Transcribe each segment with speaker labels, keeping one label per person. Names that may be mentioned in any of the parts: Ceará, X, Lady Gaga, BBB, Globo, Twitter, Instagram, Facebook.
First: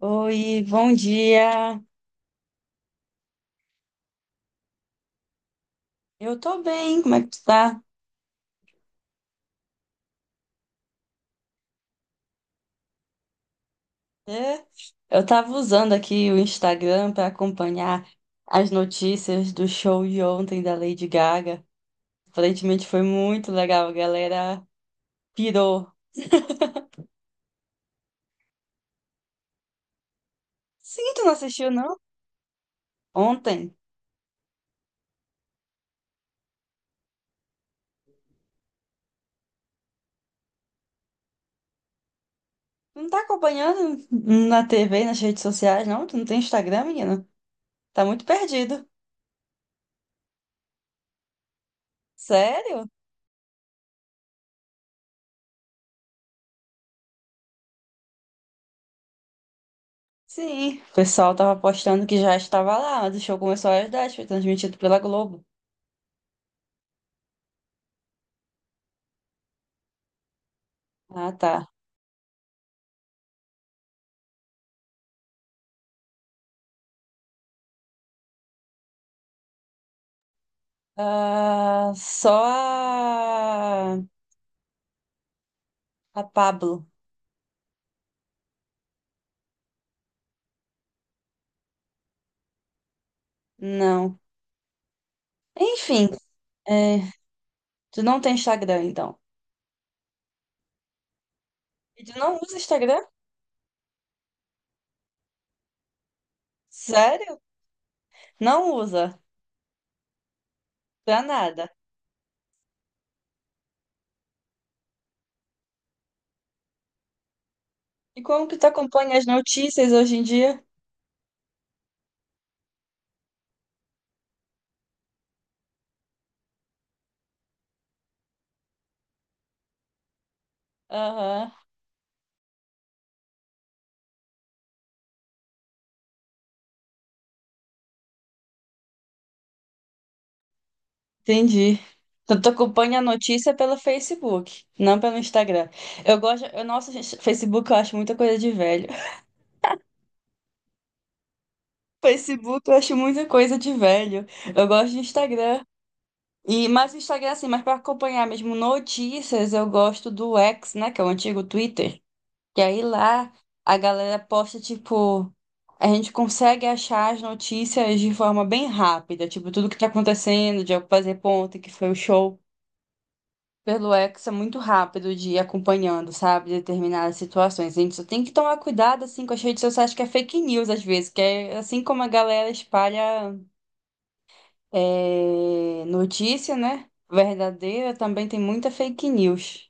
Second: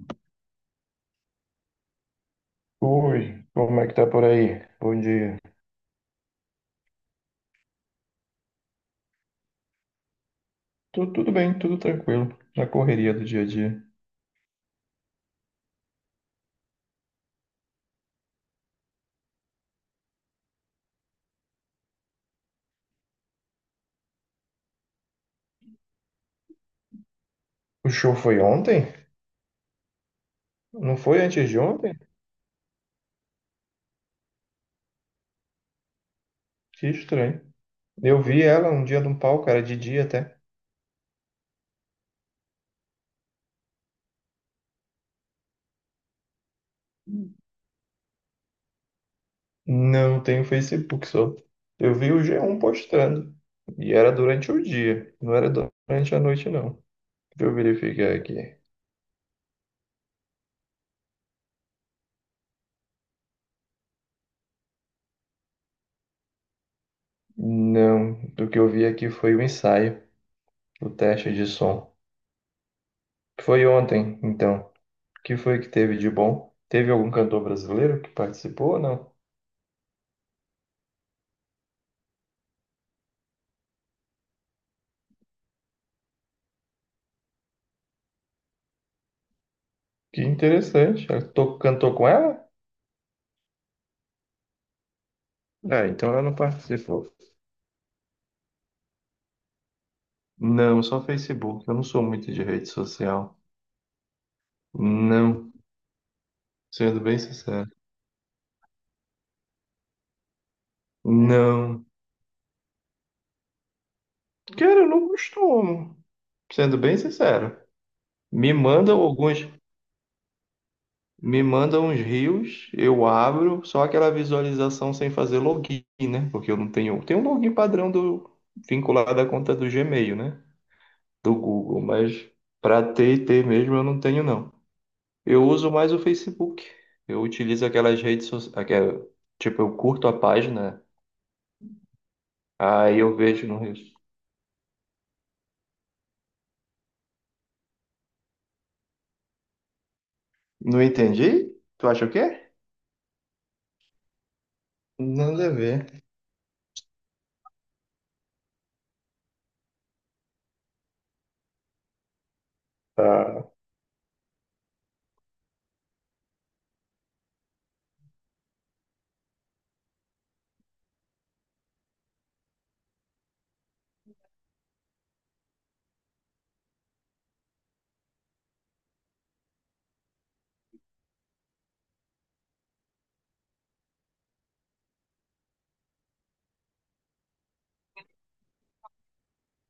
Speaker 1: Oi, bom dia.
Speaker 2: Oi, como é que tá por aí? Bom dia.
Speaker 1: Eu tô bem, como é que tu tá?
Speaker 2: Tudo bem, tudo tranquilo, na correria do dia a dia.
Speaker 1: É, eu tava usando aqui o Instagram pra acompanhar as notícias do show de ontem da Lady Gaga. Aparentemente foi muito legal, a galera pirou.
Speaker 2: O show foi ontem? Não
Speaker 1: Sim,
Speaker 2: foi
Speaker 1: tu não
Speaker 2: antes de
Speaker 1: assistiu,
Speaker 2: ontem?
Speaker 1: não? Ontem.
Speaker 2: Que estranho. Eu vi ela um dia num palco, era de dia até.
Speaker 1: Tu não tá acompanhando na TV, nas redes sociais, não? Tu não tem Instagram, menina? Tá muito perdido.
Speaker 2: Não tenho Facebook só. Eu vi o G1
Speaker 1: Sério?
Speaker 2: postando. E era durante o dia, não era durante a noite, não. Deixa eu verificar aqui.
Speaker 1: Sim, o pessoal tava postando que já estava lá, mas o show começou às 10, foi transmitido pela Globo.
Speaker 2: Não, o que eu vi aqui foi o ensaio, o
Speaker 1: Ah,
Speaker 2: teste de
Speaker 1: tá.
Speaker 2: som. Foi ontem, então. Que foi que teve de bom? Teve algum cantor brasileiro que participou ou não?
Speaker 1: Ah, só a Pablo.
Speaker 2: Que interessante. Cantou com ela?
Speaker 1: Não.
Speaker 2: Ah,
Speaker 1: Enfim,
Speaker 2: então ela não
Speaker 1: é,
Speaker 2: participou.
Speaker 1: tu não tem Instagram, então.
Speaker 2: Não, só Facebook. Eu não sou
Speaker 1: E tu
Speaker 2: muito
Speaker 1: não
Speaker 2: de
Speaker 1: usa
Speaker 2: rede
Speaker 1: Instagram?
Speaker 2: social. Não, sendo bem
Speaker 1: Sério?
Speaker 2: sincero.
Speaker 1: Não usa. Pra nada.
Speaker 2: Não. Cara, eu não costumo. Sendo bem sincero.
Speaker 1: E como
Speaker 2: Me
Speaker 1: que tu
Speaker 2: mandam
Speaker 1: acompanha as
Speaker 2: alguns,
Speaker 1: notícias hoje em dia?
Speaker 2: Me mandam uns rios, eu abro, só aquela visualização sem fazer login, né? Porque eu não tenho, tem um login padrão do vinculado à conta do Gmail, né? Do
Speaker 1: Aham,
Speaker 2: Google, mas para T e ter mesmo eu não tenho não. Eu uso mais o Facebook. Eu utilizo aquelas redes sociais, tipo, eu curto a página,
Speaker 1: entendi. Então, tu acompanha
Speaker 2: aí
Speaker 1: a
Speaker 2: eu vejo
Speaker 1: notícia
Speaker 2: no
Speaker 1: pelo
Speaker 2: resto.
Speaker 1: Facebook, não pelo Instagram. Eu gosto. Eu, nossa, gente, Facebook eu acho muita coisa de velho.
Speaker 2: Não entendi? Tu acha o quê?
Speaker 1: Facebook eu acho muita coisa de velho. Eu gosto de
Speaker 2: Nada a
Speaker 1: Instagram.
Speaker 2: ver.
Speaker 1: E, mas o Instagram, assim, mas para acompanhar mesmo notícias, eu gosto do X, né? Que é o antigo Twitter. Que aí lá
Speaker 2: Ah,
Speaker 1: a galera posta, tipo, a gente consegue achar as notícias de forma bem rápida, tipo, tudo que tá acontecendo, de fazer ponto, que foi o show. Pelo X é muito rápido de ir acompanhando, sabe, determinadas situações. A gente só tem que tomar cuidado, assim, com as redes sociais que é fake news, às vezes, que é assim como a galera espalha é, notícia, né? Verdadeira, também tem muita fake news.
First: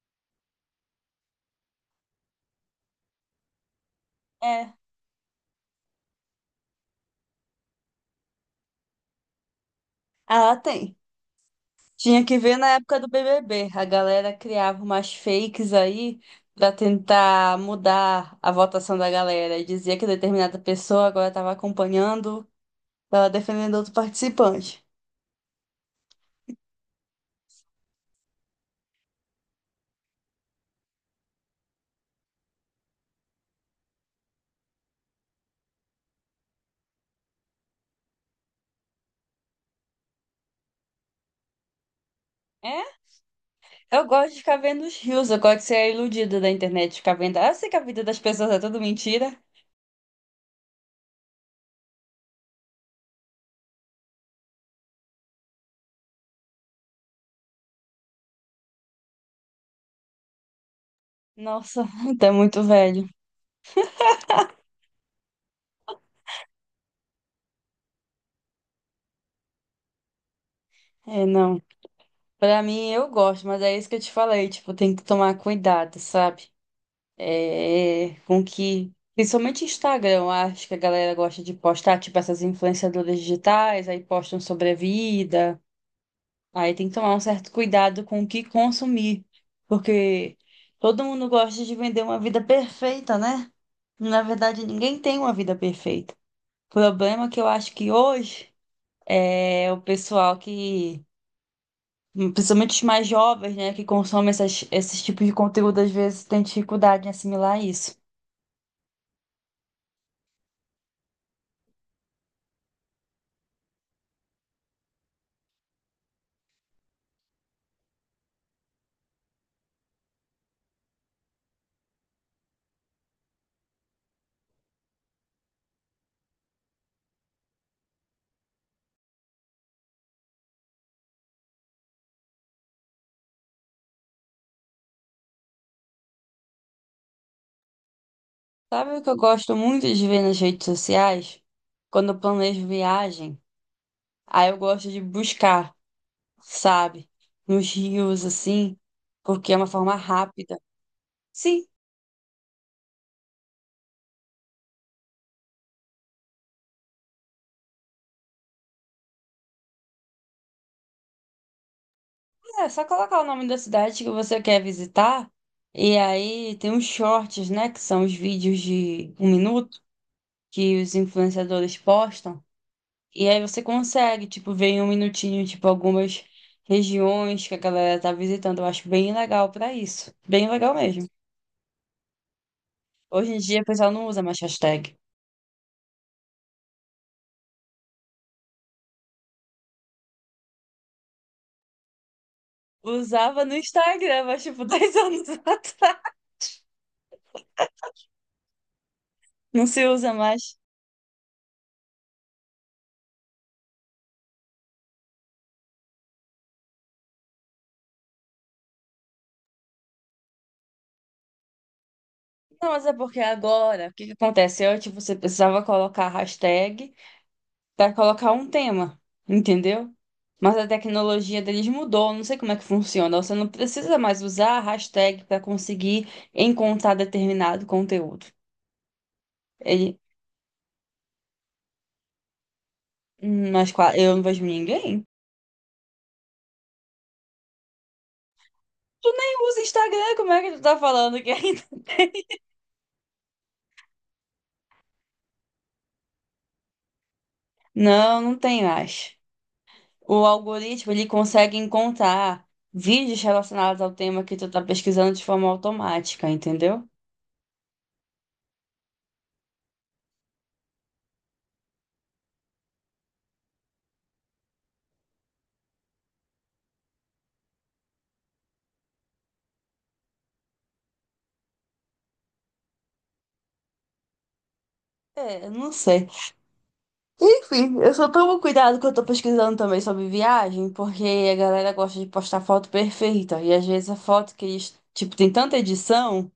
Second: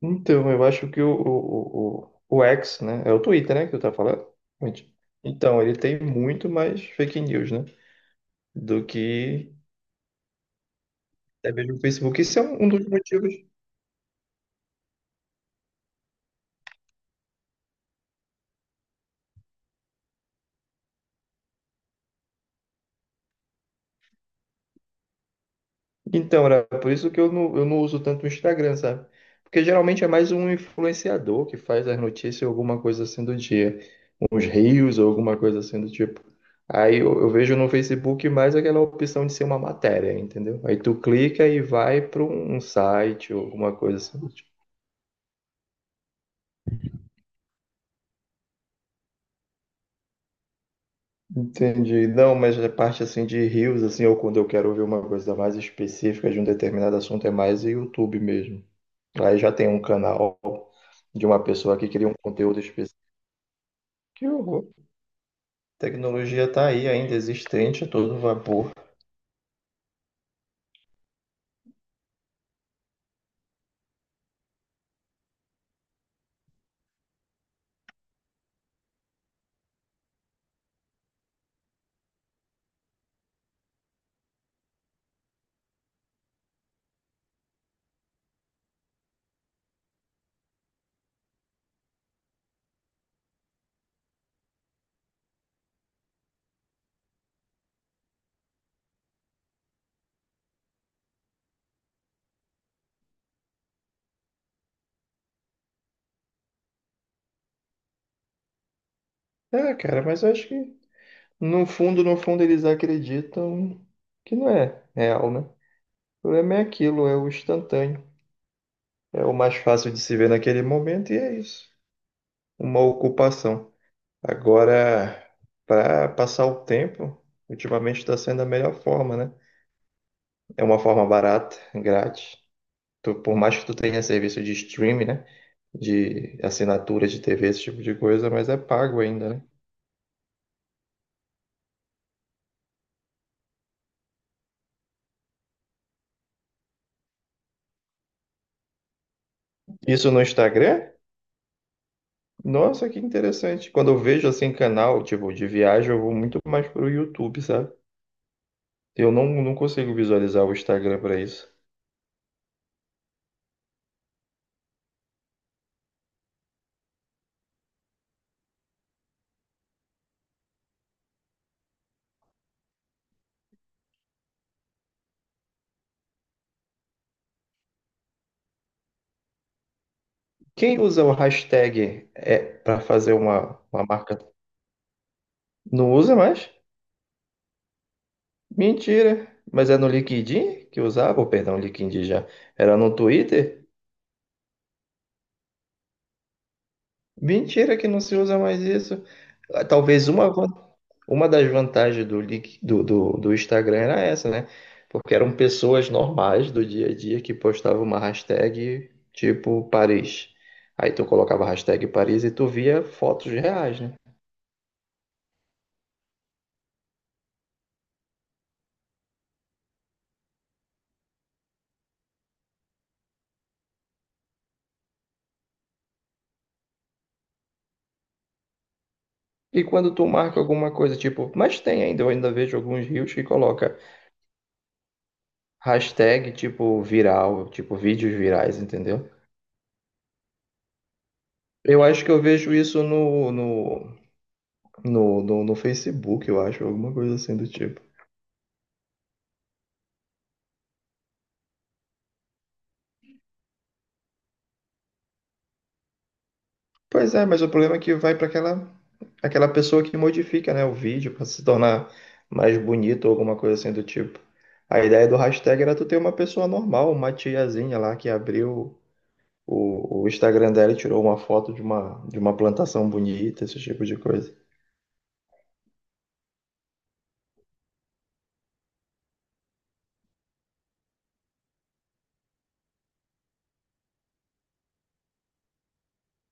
Speaker 2: então, eu acho que o X, né? É o Twitter, né? Que tu tá falando?
Speaker 1: É.
Speaker 2: Gente, então, ele tem muito mais fake news, né? Do que
Speaker 1: Ah, tem.
Speaker 2: até mesmo o Facebook.
Speaker 1: Tinha que
Speaker 2: Isso é
Speaker 1: ver
Speaker 2: um
Speaker 1: na
Speaker 2: um dos
Speaker 1: época do
Speaker 2: motivos.
Speaker 1: BBB. A galera criava umas fakes aí pra tentar mudar a votação da galera. E dizia que determinada pessoa agora estava acompanhando, estava defendendo outro participante.
Speaker 2: Então, era por isso que eu não uso tanto o Instagram, sabe? Porque geralmente é mais um influenciador que faz as notícias ou alguma coisa assim do dia. Uns reels ou alguma coisa assim do tipo. Aí eu vejo no Facebook mais aquela opção de ser uma matéria, entendeu? Aí tu clica e vai para um um
Speaker 1: É?
Speaker 2: site ou alguma coisa
Speaker 1: Eu
Speaker 2: assim do
Speaker 1: gosto de
Speaker 2: tipo.
Speaker 1: ficar vendo os rios. Eu gosto de ser a iludida da internet. Ficar vendo. Ah, eu sei que a vida das pessoas é tudo mentira.
Speaker 2: Entendi. Não, mas a parte assim de reels, assim, ou quando eu quero ouvir uma coisa mais específica de um determinado assunto, é mais o YouTube mesmo. Aí já tem um canal de uma pessoa
Speaker 1: Nossa,
Speaker 2: que cria um
Speaker 1: tá
Speaker 2: conteúdo
Speaker 1: muito
Speaker 2: específico.
Speaker 1: velho.
Speaker 2: Que horror. Tecnologia tá aí ainda existente, a todo vapor.
Speaker 1: É, não. Pra mim, eu gosto, mas é isso que eu te falei, tipo, tem que tomar cuidado, sabe? É, com que, principalmente Instagram, eu acho que a galera gosta de postar, tipo, essas influenciadoras digitais, aí postam sobre a vida, aí tem que tomar um certo cuidado com o que consumir, porque todo mundo gosta de vender uma vida perfeita, né? Na verdade, ninguém tem uma vida perfeita. O problema é que eu acho que hoje é o pessoal que principalmente os mais jovens, né, que consomem essas, esses tipos de conteúdo, às vezes têm dificuldade em assimilar isso.
Speaker 2: É, cara, mas eu acho que no fundo, no fundo, eles acreditam que não é real, né? O problema é aquilo, é o instantâneo. É o mais fácil de se ver naquele momento e é isso. Uma ocupação. Agora, para passar o tempo, ultimamente está sendo a melhor forma, né? É uma forma barata, grátis. Por mais que tu tenha serviço de streaming, né? De assinatura de TV, esse tipo de coisa, mas é
Speaker 1: Sabe
Speaker 2: pago
Speaker 1: o que eu
Speaker 2: ainda, né?
Speaker 1: gosto muito de ver nas redes sociais? Quando eu planejo viagem, aí eu gosto de buscar, sabe? Nos rios, assim, porque é uma forma
Speaker 2: Isso no
Speaker 1: rápida.
Speaker 2: Instagram?
Speaker 1: Sim,
Speaker 2: Nossa, que interessante. Quando eu vejo assim canal, tipo, de viagem, eu vou muito mais pro YouTube, sabe? Eu não, Não consigo visualizar o Instagram para isso.
Speaker 1: é só colocar o nome da cidade que você quer visitar, e aí tem os shorts, né, que são os vídeos de um minuto que os influenciadores postam. E aí você consegue, tipo, ver em um minutinho, tipo, algumas regiões que a galera tá visitando. Eu acho bem legal pra isso. Bem legal
Speaker 2: Quem usa
Speaker 1: mesmo.
Speaker 2: o hashtag é para fazer
Speaker 1: Hoje em dia o
Speaker 2: uma
Speaker 1: pessoal não
Speaker 2: marca?
Speaker 1: usa mais hashtag.
Speaker 2: Não usa mais? Mentira. Mas é no LinkedIn que usava? Oh, perdão, LinkedIn já. Era no
Speaker 1: Usava no
Speaker 2: Twitter?
Speaker 1: Instagram, mas tipo, 10 anos atrás.
Speaker 2: Mentira que não se usa mais isso.
Speaker 1: Não
Speaker 2: Ah,
Speaker 1: se usa
Speaker 2: talvez
Speaker 1: mais.
Speaker 2: uma das vantagens do, Link- do, do, do Instagram era essa, né? Porque eram pessoas normais do dia a dia que postavam uma hashtag tipo Paris. Aí tu colocava a hashtag Paris e tu
Speaker 1: Não, mas
Speaker 2: via
Speaker 1: é porque
Speaker 2: fotos reais,
Speaker 1: agora, o
Speaker 2: né?
Speaker 1: que que acontece? Antes você precisava colocar hashtag para colocar um tema, entendeu? Mas a tecnologia deles mudou, não sei como é que funciona. Você não precisa mais usar a hashtag para conseguir encontrar determinado conteúdo.
Speaker 2: E
Speaker 1: Ele,
Speaker 2: quando tu marca alguma coisa, tipo, mas tem ainda, eu ainda vejo alguns reels que
Speaker 1: Mas
Speaker 2: coloca
Speaker 1: eu não vejo ninguém.
Speaker 2: hashtag tipo viral, tipo vídeos virais,
Speaker 1: Tu
Speaker 2: entendeu?
Speaker 1: nem usa Instagram, como é que tu tá falando que ainda?
Speaker 2: Eu acho que eu vejo isso no Facebook, eu acho, alguma coisa assim do tipo.
Speaker 1: Não, não tem mais. O algoritmo, ele consegue encontrar vídeos relacionados ao tema que tu tá pesquisando de forma automática, entendeu?
Speaker 2: Pois é, mas o problema é que vai para aquela, aquela pessoa que modifica, né, o vídeo para se tornar mais bonito ou alguma coisa assim do tipo. A ideia do hashtag era tu ter uma pessoa normal, uma tiazinha lá que abriu o Instagram dela e tirou uma foto de uma plantação bonita, esse tipo de coisa.
Speaker 1: É, eu não sei. Enfim, eu só tomo cuidado que eu tô pesquisando também sobre viagem, porque a galera gosta de postar foto perfeita. E às vezes a foto que eles, tipo, tem tanta edição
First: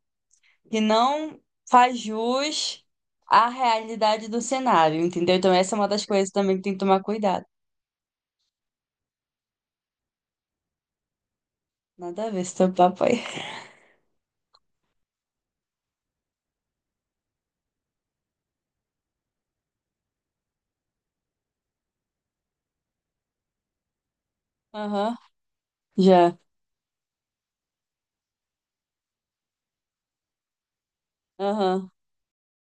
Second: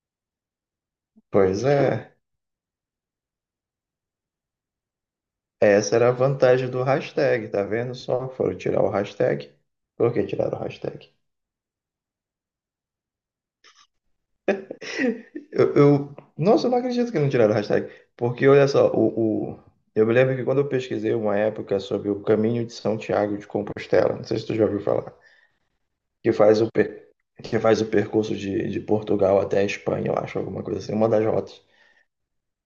Speaker 1: que não
Speaker 2: Pois
Speaker 1: faz
Speaker 2: é,
Speaker 1: jus à realidade do cenário, entendeu? Então essa é uma
Speaker 2: essa
Speaker 1: das
Speaker 2: era a
Speaker 1: coisas também que
Speaker 2: vantagem
Speaker 1: tem que
Speaker 2: do
Speaker 1: tomar cuidado.
Speaker 2: hashtag, tá vendo só? Foram tirar o hashtag. Por que tiraram o hashtag?
Speaker 1: Nada a ver, esse papo aí.
Speaker 2: Nossa, eu não acredito que não tiraram a hashtag. Porque olha só, eu me lembro que quando eu pesquisei uma época sobre o caminho de São Tiago de Compostela, não sei se tu já ouviu falar,
Speaker 1: Aham,
Speaker 2: que
Speaker 1: já.
Speaker 2: faz o, per- que faz o percurso de Portugal até a Espanha, eu acho, alguma coisa assim, uma das rotas.
Speaker 1: Aham.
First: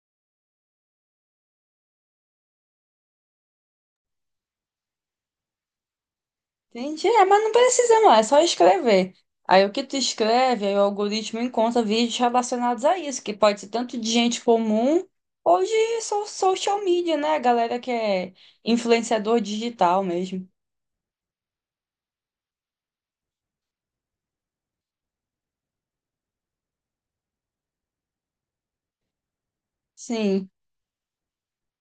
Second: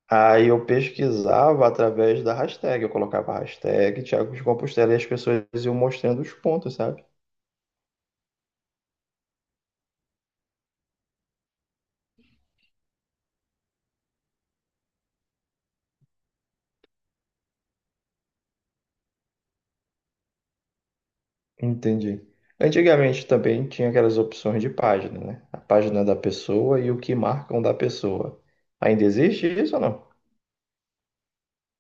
Speaker 2: Aí eu pesquisava através da hashtag, eu colocava a hashtag Tiago de Compostela e as pessoas iam mostrando os pontos, sabe?
Speaker 1: Entendi, é, mas não precisa não, é só escrever. Aí o que tu escreve, aí o algoritmo encontra vídeos relacionados a isso, que pode ser tanto de gente comum ou de social media, né? A galera que é influenciador digital mesmo.
Speaker 2: Entendi. Antigamente também tinha aquelas opções de página, né? A página da pessoa e o que marcam da pessoa. Ainda existe isso ou não?
Speaker 1: Sim,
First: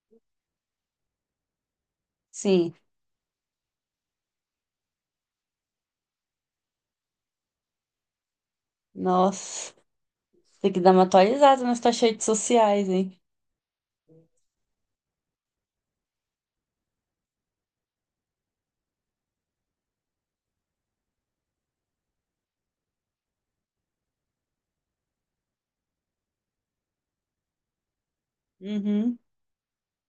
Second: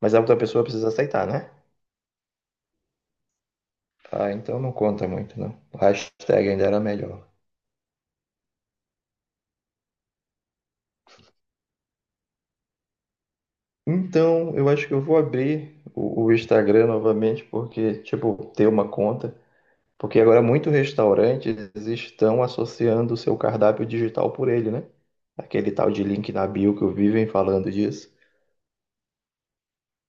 Speaker 2: Mas a outra pessoa precisa aceitar, né?
Speaker 1: sim.
Speaker 2: Ah, então não conta muito, não. O hashtag ainda era melhor.
Speaker 1: Nossa, tem que dar uma atualizada nas tuas redes sociais, hein?
Speaker 2: Então, eu acho que eu vou abrir o Instagram novamente, porque, tipo, ter uma conta. Porque agora muitos restaurantes estão associando o seu cardápio digital por ele, né? Aquele tal de link na bio que eu vivem falando disso.
Speaker 1: Uhum,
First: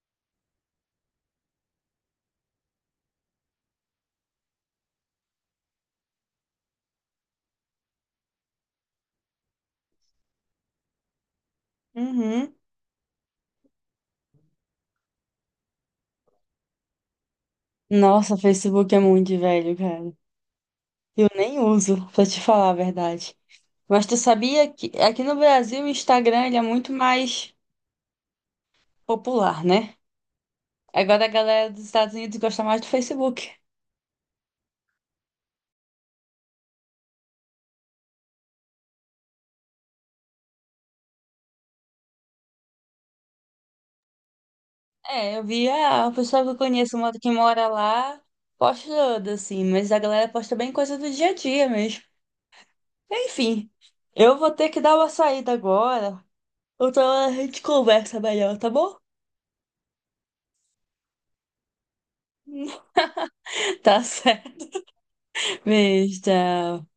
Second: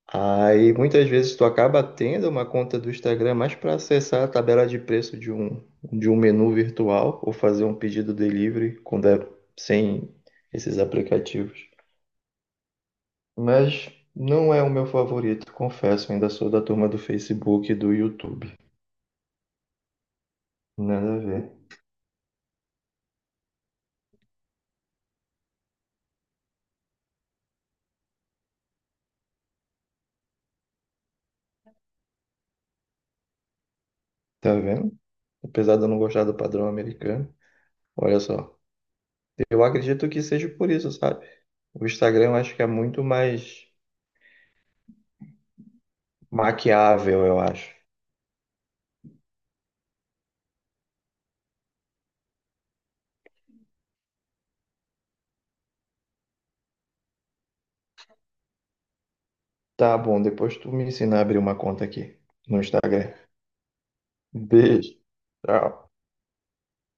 Speaker 2: Aí muitas vezes tu acaba tendo uma conta do Instagram mais para acessar a tabela de preço de um menu virtual ou fazer um pedido delivery quando é sem esses aplicativos.
Speaker 1: uhum.
Speaker 2: Mas não é o meu favorito, confesso, ainda sou da turma do Facebook e do
Speaker 1: Nossa,
Speaker 2: YouTube.
Speaker 1: Facebook é muito velho, cara.
Speaker 2: Nada a
Speaker 1: Eu nem
Speaker 2: ver.
Speaker 1: uso, pra te falar a verdade. Mas tu sabia que aqui no Brasil o Instagram ele é muito mais popular, né? Agora a galera dos Estados Unidos gosta mais do Facebook.
Speaker 2: Tá vendo? Apesar de eu não gostar do padrão americano. Olha só, eu acredito que seja por isso, sabe? O Instagram eu acho que é muito mais
Speaker 1: É, eu vi ah, o pessoal que eu conheço uma
Speaker 2: maquiável,
Speaker 1: que
Speaker 2: eu
Speaker 1: mora
Speaker 2: acho.
Speaker 1: lá postando, assim, mas a galera posta bem coisa do dia a dia mesmo. Enfim, eu vou ter que dar uma saída agora. Outra hora a gente conversa melhor, tá bom?
Speaker 2: Tá bom, depois tu me ensina a abrir uma conta aqui no Instagram.
Speaker 1: Tá certo.
Speaker 2: Beijo. Tchau.
Speaker 1: Beijo, tchau.